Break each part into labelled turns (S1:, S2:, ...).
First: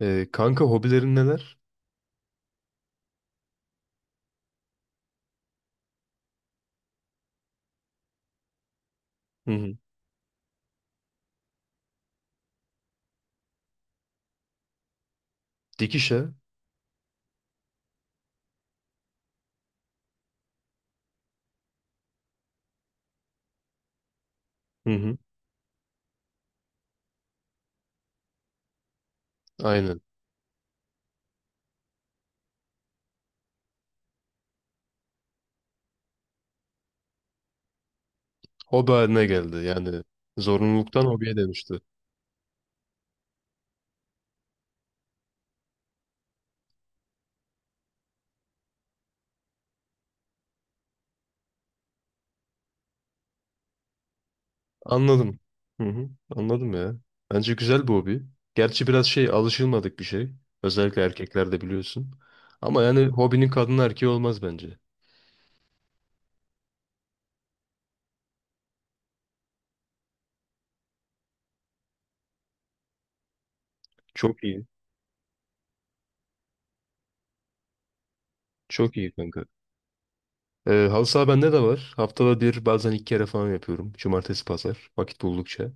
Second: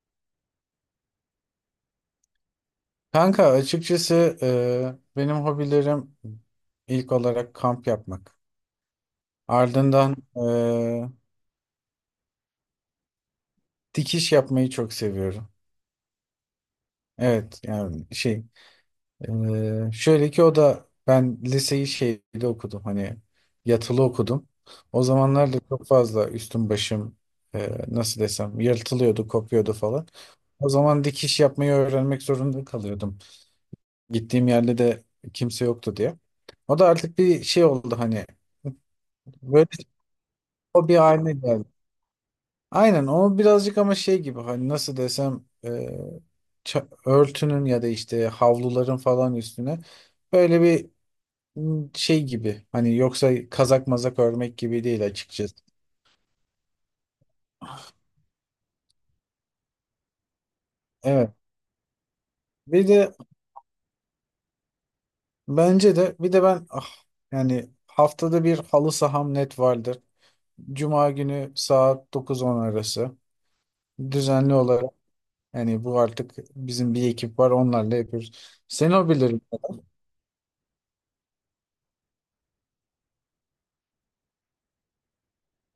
S1: Kanka hobilerin neler?
S2: Kanka, açıkçası benim hobilerim ilk olarak kamp yapmak.
S1: Hı hı.
S2: Ardından dikiş yapmayı çok seviyorum.
S1: Dikişe.
S2: Evet, yani şey, şöyle ki, o da ben liseyi şeyde okudum, hani yatılı okudum.
S1: Hı
S2: O
S1: hı.
S2: zamanlar da çok fazla üstüm başım, nasıl desem, yırtılıyordu, kopuyordu
S1: Aynen.
S2: falan. O zaman dikiş yapmayı öğrenmek zorunda kalıyordum. Gittiğim yerde de kimse yoktu diye. O da artık bir şey oldu hani.
S1: Hobi haline geldi.
S2: Böyle bir
S1: Yani
S2: hobi
S1: zorunluluktan
S2: haline
S1: hobiye
S2: geldi.
S1: dönüştü.
S2: Aynen, o birazcık, ama şey gibi hani, nasıl desem, örtünün ya da işte havluların falan üstüne böyle bir, şey gibi hani, yoksa kazak mazak örmek gibi değil
S1: Anladım.
S2: açıkçası.
S1: Hı hı. Anladım ya. Bence güzel bir hobi. Gerçi biraz şey alışılmadık bir şey. Özellikle
S2: Evet.
S1: erkeklerde biliyorsun. Ama
S2: Bir
S1: yani
S2: de,
S1: hobinin kadın erkeği olmaz bence.
S2: bence de, bir de ben, yani haftada bir halı saham net vardır. Cuma günü saat dokuz on arası
S1: Çok
S2: düzenli
S1: iyi.
S2: olarak, yani bu artık bizim bir ekip var, onlarla yapıyoruz. Sen
S1: Çok
S2: o
S1: iyi
S2: bilir.
S1: kanka. Halı saha bende de var. Haftada bir bazen iki kere falan yapıyorum. Cumartesi pazar. Vakit buldukça.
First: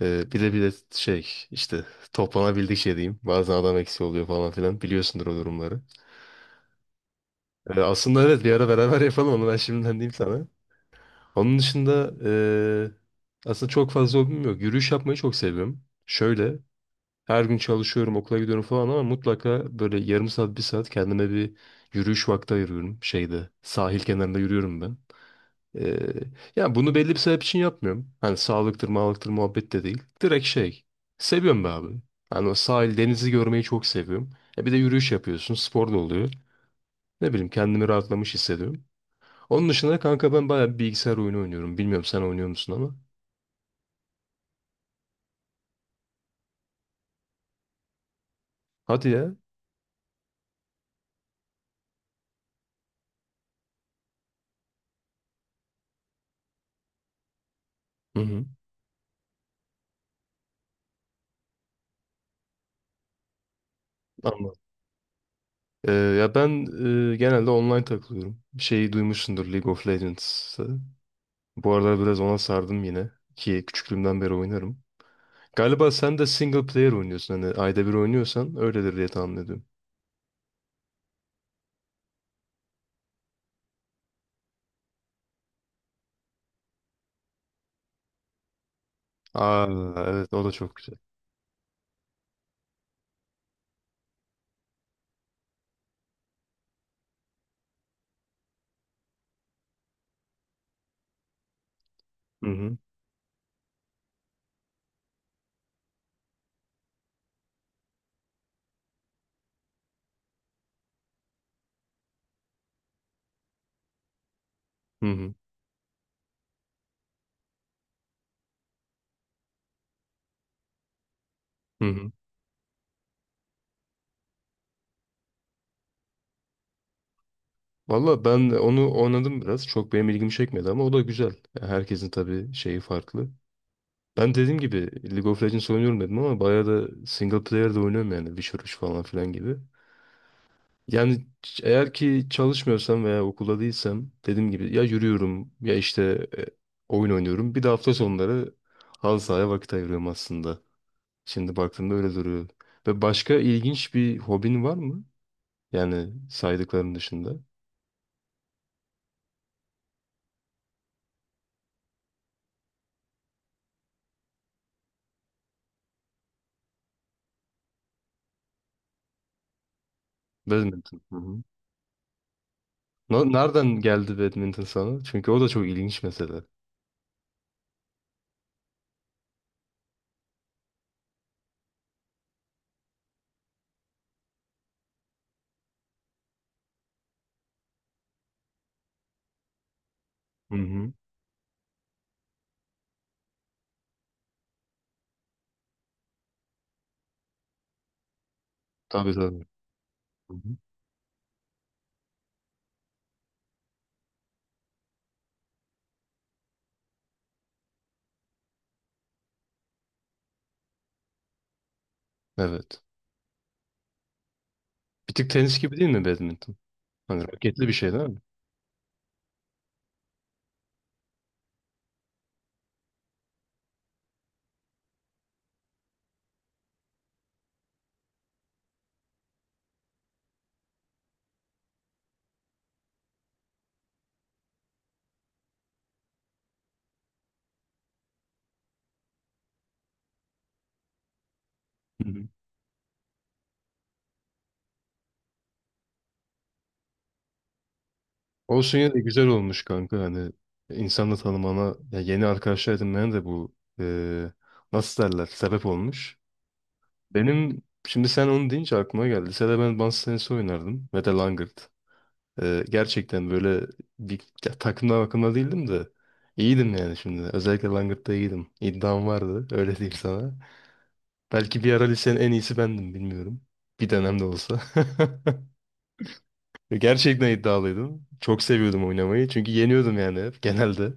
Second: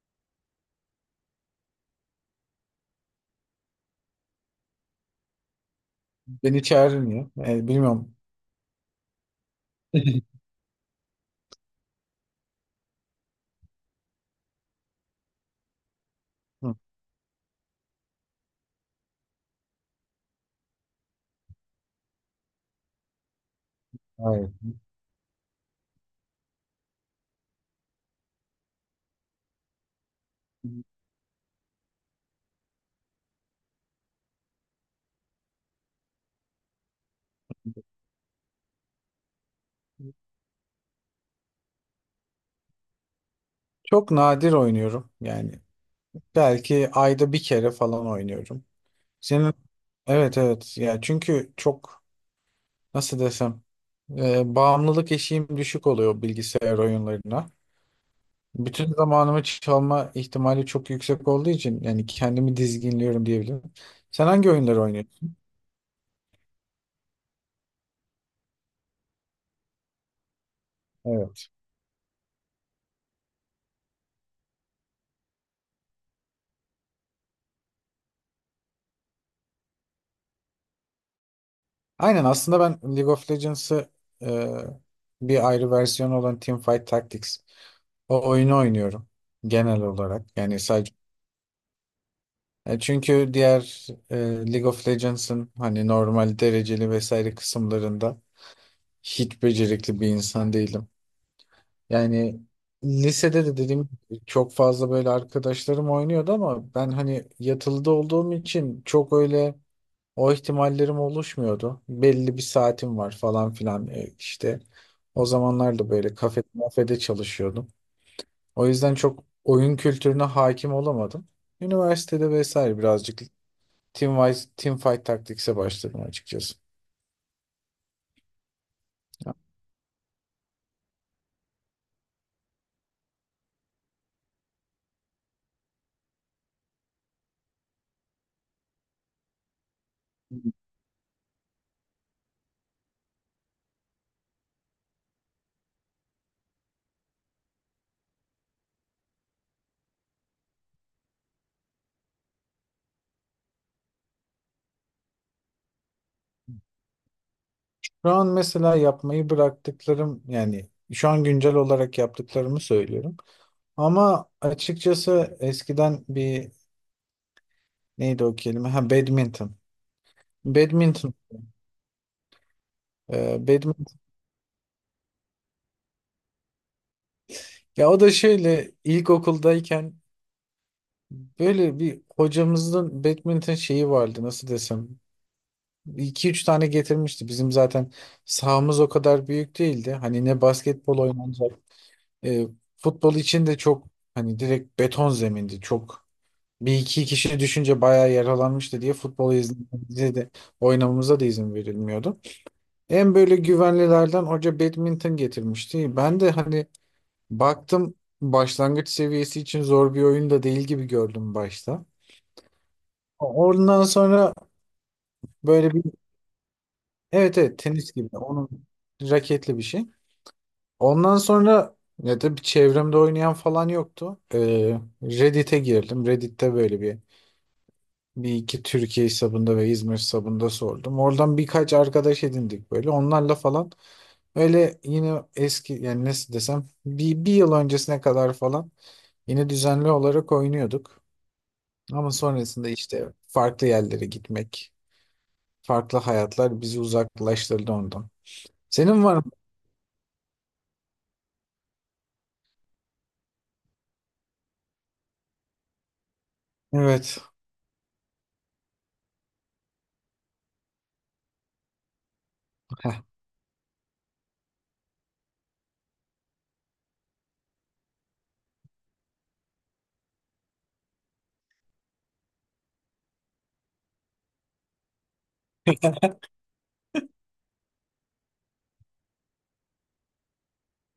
S1: Bir de şey işte toplanabildik şey diyeyim. Bazen adam eksiği oluyor falan filan. Biliyorsundur o durumları.
S2: Beni çağırmıyor. Yani
S1: Ee,
S2: bilmiyorum.
S1: aslında evet bir ara beraber yapalım onu ben şimdiden diyeyim sana. Onun dışında aslında çok fazla hobim yok. Yürüyüş yapmayı çok seviyorum. Şöyle
S2: Hı,
S1: her gün çalışıyorum okula gidiyorum falan ama mutlaka böyle yarım saat bir saat kendime bir yürüyüş vakti ayırıyorum. Şeyde sahil kenarında
S2: Hayır.
S1: yürüyorum ben. Ee, yani bunu belli bir sebep için yapmıyorum. Hani sağlıktır, mağlıktır muhabbet de değil. Direkt şey. Seviyorum be abi. Hani o sahil, denizi görmeyi çok seviyorum. Bir de yürüyüş yapıyorsun, spor da oluyor. Ne bileyim kendimi rahatlamış hissediyorum. Onun dışında kanka ben bayağı bir bilgisayar oyunu oynuyorum. Bilmiyorum sen oynuyor musun ama.
S2: Çok nadir oynuyorum yani. Belki ayda bir kere falan oynuyorum.
S1: Hadi ya.
S2: Senin, evet evet ya, çünkü çok, nasıl desem, bağımlılık eşiğim düşük oluyor bilgisayar oyunlarına.
S1: Hı hı.
S2: Bütün zamanımı çalma ihtimali çok yüksek olduğu için, yani kendimi dizginliyorum diyebilirim. Sen hangi
S1: Anladım.
S2: oyunları oynuyorsun?
S1: Ya ben genelde online takılıyorum. Şeyi duymuşsundur League of Legends'ı.
S2: Evet.
S1: Bu aralar biraz ona sardım yine. Ki küçüklüğümden beri oynarım. Galiba sen de single player oynuyorsun. Hani ayda bir oynuyorsan öyledir diye tahmin ediyorum.
S2: Aynen, aslında ben League of Legends'ı, e, bir ayrı versiyonu olan Teamfight Tactics, o oyunu oynuyorum
S1: Aa
S2: genel olarak.
S1: evet o da
S2: Yani
S1: çok
S2: sadece,
S1: güzel.
S2: Çünkü diğer, League of Legends'ın hani normal dereceli vesaire kısımlarında hiç becerikli bir insan değilim. Yani
S1: Hı hı.
S2: lisede de dedim, çok fazla böyle arkadaşlarım oynuyordu ama ben hani yatılıda olduğum için çok öyle, o ihtimallerim oluşmuyordu. Belli bir saatim var falan filan, işte.
S1: Hı
S2: O
S1: hı.
S2: zamanlar da böyle kafede çalışıyordum. O yüzden çok oyun kültürüne hakim olamadım.
S1: Hı hı.
S2: Üniversitede vesaire birazcık team, team fight taktikse başladım açıkçası.
S1: Valla ben de onu
S2: Ya,
S1: oynadım biraz. Çok benim ilgimi çekmedi ama o da güzel. Yani herkesin tabii şeyi farklı. Ben dediğim gibi League of Legends oynuyorum dedim ama bayağı da single player de oynuyorum yani. Witcher 3 falan filan gibi. Yani eğer ki çalışmıyorsam veya okulda değilsem dediğim gibi ya yürüyorum ya işte oyun oynuyorum. Bir de hafta sonları halı sahaya vakit ayırıyorum aslında. Şimdi baktığımda öyle duruyor. Ve başka ilginç bir hobin var mı? Yani saydıkların dışında.
S2: şu an mesela yapmayı bıraktıklarım, yani şu an güncel olarak yaptıklarımı söylüyorum. Ama açıkçası eskiden bir, neydi o kelime? Ha, badminton.
S1: Badminton.
S2: Badminton.
S1: Hı hı. Nereden
S2: Badminton.
S1: geldi badminton sana? Çünkü o da çok ilginç mesele.
S2: Ya o da şöyle, ilkokuldayken böyle bir hocamızın badminton şeyi vardı, nasıl desem. İki üç tane getirmişti. Bizim zaten sahamız o kadar büyük değildi. Hani ne
S1: Hı hı.
S2: basketbol oynanacak. e, Futbol için de çok, hani direkt beton zemindi. Çok, bir iki kişi düşünce bayağı yaralanmıştı diye
S1: Tabii
S2: futbol
S1: tabii.
S2: izlememize de
S1: Hı hı.
S2: oynamamıza da izin verilmiyordu. En böyle güvenlilerden hoca badminton getirmişti. Ben de hani baktım, başlangıç seviyesi için zor bir oyun da değil gibi gördüm başta.
S1: Evet.
S2: Ondan sonra
S1: Bir tık tenis
S2: böyle
S1: gibi
S2: bir,
S1: değil mi badminton? Hani
S2: evet evet,
S1: raketli bir
S2: tenis
S1: şey değil
S2: gibi,
S1: mi?
S2: onun raketli bir şey. Ondan sonra, ya da bir çevremde oynayan falan yoktu. Reddit'e girdim. Reddit'te böyle bir, bir iki Türkiye hesabında ve İzmir hesabında sordum. Oradan birkaç arkadaş edindik böyle. Onlarla falan öyle yine eski, yani nasıl desem, bir yıl öncesine kadar falan yine düzenli olarak oynuyorduk.
S1: Hı
S2: Ama
S1: hı.
S2: sonrasında işte farklı yerlere gitmek, farklı hayatlar bizi uzaklaştırdı ondan.
S1: Olsun yine de
S2: Senin var mı?
S1: güzel olmuş kanka. Hani insanla tanımana, ya yeni arkadaşlar edinmene de bu nasıl derler sebep olmuş.
S2: Evet.
S1: Benim Şimdi sen onu deyince aklıma geldi. Lisede ben masa tenisi oynardım. Ve de langırt. Ee,
S2: Heh.
S1: gerçekten böyle bir ya, takımdan bakımda değildim de iyiydim yani şimdi. Özellikle Langırt'ta iyiydim. İddiam vardı. Öyle diyeyim sana. Belki bir ara lisenin en iyisi bendim bilmiyorum. Bir dönem de olsa. Gerçekten iddialıydım. Çok seviyordum oynamayı. Çünkü yeniyordum yani hep genelde.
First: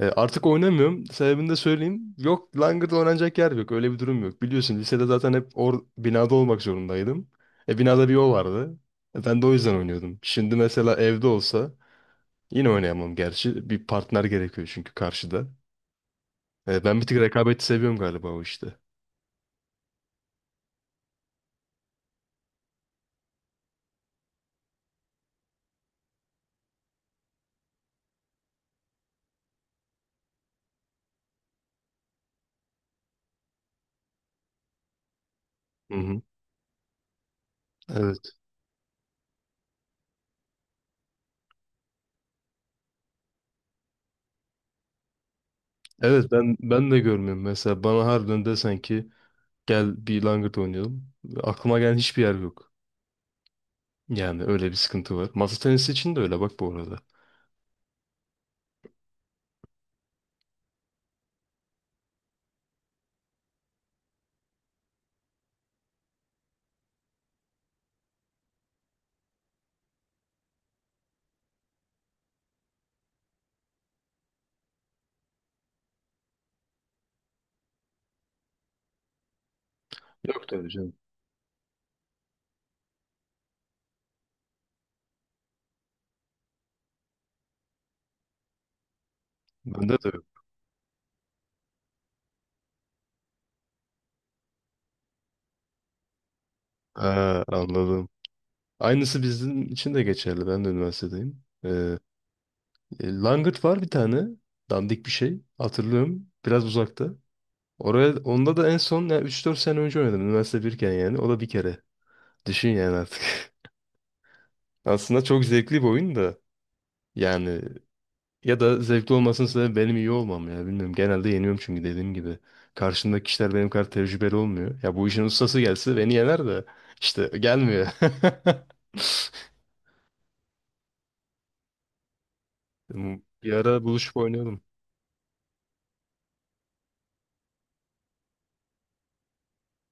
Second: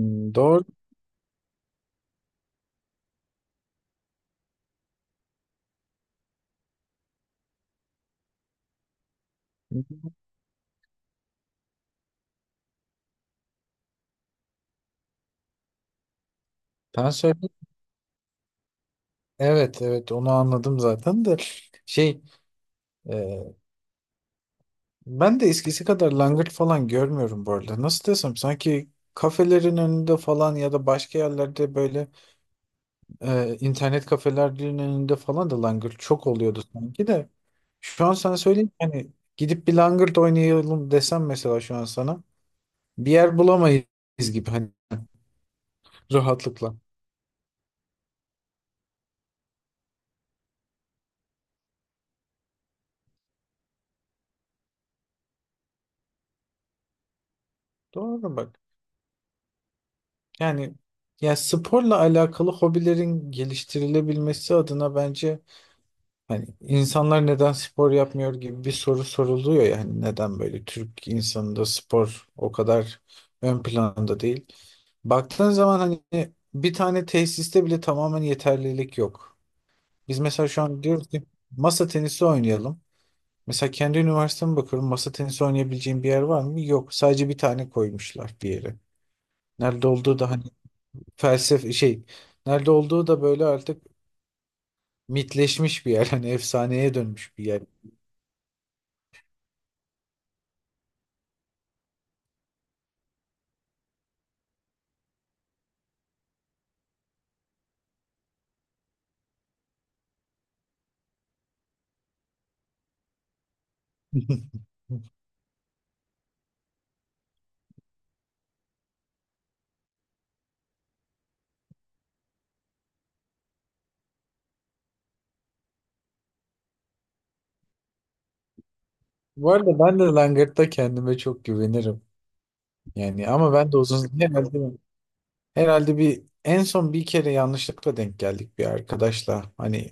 S1: Ee, artık
S2: doğru.
S1: oynamıyorum. Sebebini de söyleyeyim. Yok Langırt oynanacak yer yok. Öyle bir durum yok. Biliyorsun lisede zaten hep binada olmak zorundaydım. Binada bir o vardı. Ben de o yüzden oynuyordum. Şimdi mesela evde olsa yine oynayamam gerçi. Bir partner gerekiyor çünkü karşıda. Ben bir
S2: Ben
S1: tık
S2: söyleyeyim.
S1: rekabeti seviyorum galiba o işte.
S2: Evet evet, onu anladım zaten de, şey, e, ben de eskisi kadar langırt falan görmüyorum bu arada. Nasıl desem, sanki kafelerin önünde falan ya da başka yerlerde böyle, internet kafelerinin önünde falan da
S1: Hı
S2: langırt
S1: hı.
S2: çok oluyordu sanki de. Şu an
S1: Evet.
S2: sana söyleyeyim ki hani, gidip bir langırt oynayalım desem mesela şu an sana, bir yer bulamayız gibi, hani
S1: Evet ben
S2: rahatlıkla.
S1: ben de görmüyorum. Mesela bana harbiden desen ki gel bir langırt oynayalım. Aklıma gelen hiçbir yer yok. Yani öyle bir sıkıntı var. Masa tenisi için de öyle bak bu arada.
S2: Doğru bak. Yani, ya sporla alakalı hobilerin geliştirilebilmesi adına, bence hani insanlar neden spor yapmıyor gibi bir soru soruluyor ya, hani neden böyle Türk insanında spor o kadar ön planda değil. Baktığın zaman hani bir tane tesiste bile tamamen yeterlilik yok. Biz
S1: Yok
S2: mesela şu
S1: tabii
S2: an
S1: canım.
S2: diyoruz ki masa tenisi oynayalım. Mesela kendi üniversiteme bakıyorum. Masa tenisi oynayabileceğim bir yer var mı? Yok. Sadece bir tane koymuşlar bir yere. Nerede
S1: Bende de
S2: olduğu da
S1: yok.
S2: hani, felsefe şey, nerede olduğu da böyle artık mitleşmiş bir yer. Hani efsaneye dönmüş
S1: Ha,
S2: bir yer.
S1: anladım. Aynısı bizim için de geçerli. Ben de üniversitedeyim. Langırt var bir tane. Dandik bir şey. Hatırlıyorum. Biraz uzakta. Oraya, onda da en son yani 3-4 sene önce oynadım. Üniversite birken yani. O da bir kere. Düşün yani artık. Aslında çok zevkli bir oyun da. Yani ya da zevkli olmasının sebebi benim iyi olmam ya. Bilmiyorum. Genelde yeniyorum çünkü dediğim gibi. Karşımdaki kişiler benim kadar tecrübeli olmuyor. Ya bu işin ustası gelse beni yener de işte gelmiyor.
S2: Bu arada ben de Langırt'ta kendime çok güvenirim. Yani
S1: Bir
S2: ama ben de
S1: ara buluşup
S2: uzun, herhalde,
S1: oynayalım.
S2: herhalde bir en son bir kere yanlışlıkla denk geldik bir arkadaşla. Hani,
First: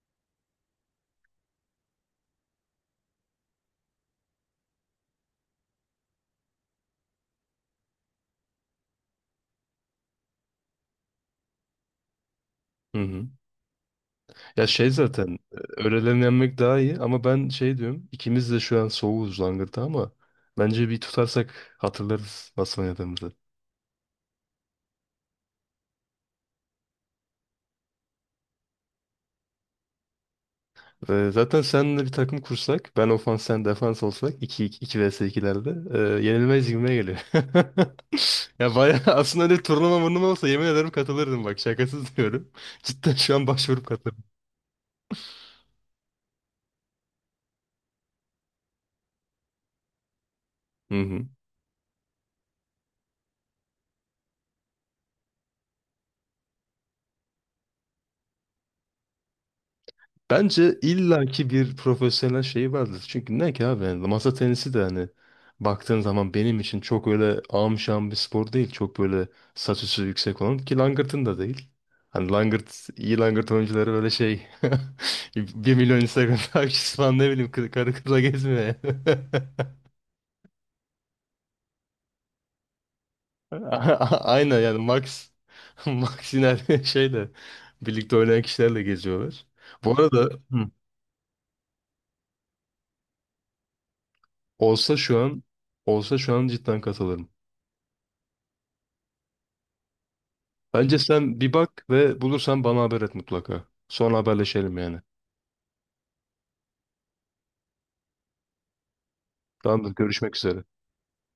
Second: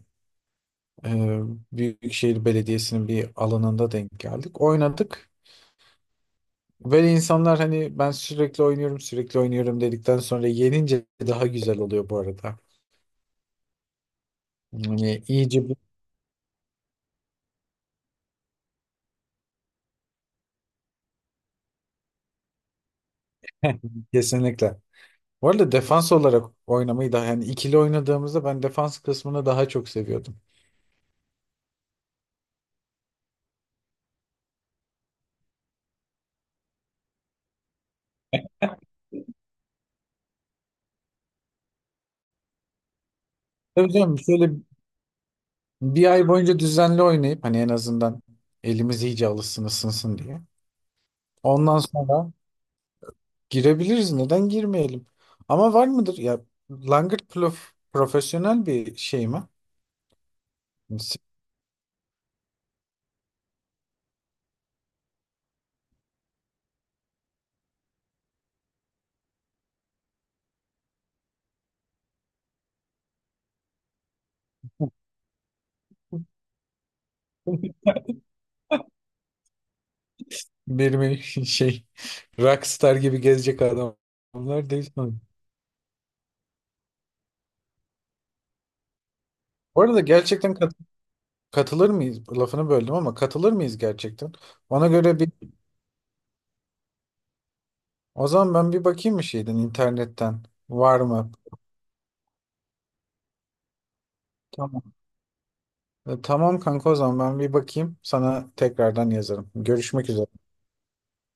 S2: e, Büyükşehir Belediyesi'nin bir alanında denk geldik. Oynadık. Böyle insanlar, hani ben sürekli oynuyorum sürekli oynuyorum dedikten sonra yenince daha güzel oluyor bu arada.
S1: Hı hı. Ya şey
S2: Yani
S1: zaten
S2: iyice bir...
S1: öğlelerini yenmek daha iyi ama ben şey diyorum ikimiz de şu an soğuğuz langırta ama bence bir tutarsak hatırlarız nasıl oynadığımızı.
S2: Kesinlikle. Bu arada defans olarak oynamayı da, yani ikili oynadığımızda ben defans kısmını daha çok seviyordum.
S1: Zaten seninle bir takım kursak, ben ofans sen defans olsak 2 2 vs 2'lerde yenilmez gibime geliyor. Ya bayağı aslında öyle bir turnuva murnuva olsa yemin ederim katılırdım bak şakasız diyorum. Cidden şu an başvurup
S2: Tabii canım,
S1: katılırım.
S2: şöyle bir ay boyunca düzenli oynayıp hani en azından elimiz iyice alışsın, ısınsın diye.
S1: Hı hı.
S2: Ondan sonra girebiliriz. Neden girmeyelim? Ama var mıdır? Ya, Langırt Plof profesyonel bir şey mi?
S1: Bence illaki bir profesyonel şeyi vardır. Çünkü ne ki abi yani masa tenisi de hani baktığın zaman benim için çok öyle amşan bir spor değil. Çok böyle saç üstü yüksek olan ki langırtın da değil. Hani langırt, iyi langırt oyuncuları öyle şey bir milyon Instagram takipçisi falan ne bileyim karı kıza gezmiyor yani.
S2: Benim, şey, rockstar gibi gezecek
S1: Aynen
S2: adamlar
S1: yani
S2: değil sanırım.
S1: Max Max yine şeyle birlikte oynayan kişilerle geziyorlar.
S2: Bu
S1: Bu
S2: arada
S1: arada
S2: gerçekten
S1: Hı.
S2: katılır mıyız? Lafını böldüm ama katılır mıyız gerçekten? Ona
S1: olsa şu
S2: göre bir,
S1: an olsa şu an cidden katılırım.
S2: o zaman ben bir bakayım bir şeyden, internetten,
S1: Bence
S2: var mı?
S1: sen bir bak ve bulursan bana haber et mutlaka. Sonra haberleşelim
S2: Tamam.
S1: yani.
S2: E, tamam kanka, o zaman ben bir bakayım, sana tekrardan yazarım.
S1: Tamamdır,
S2: Görüşmek üzere.
S1: görüşmek üzere.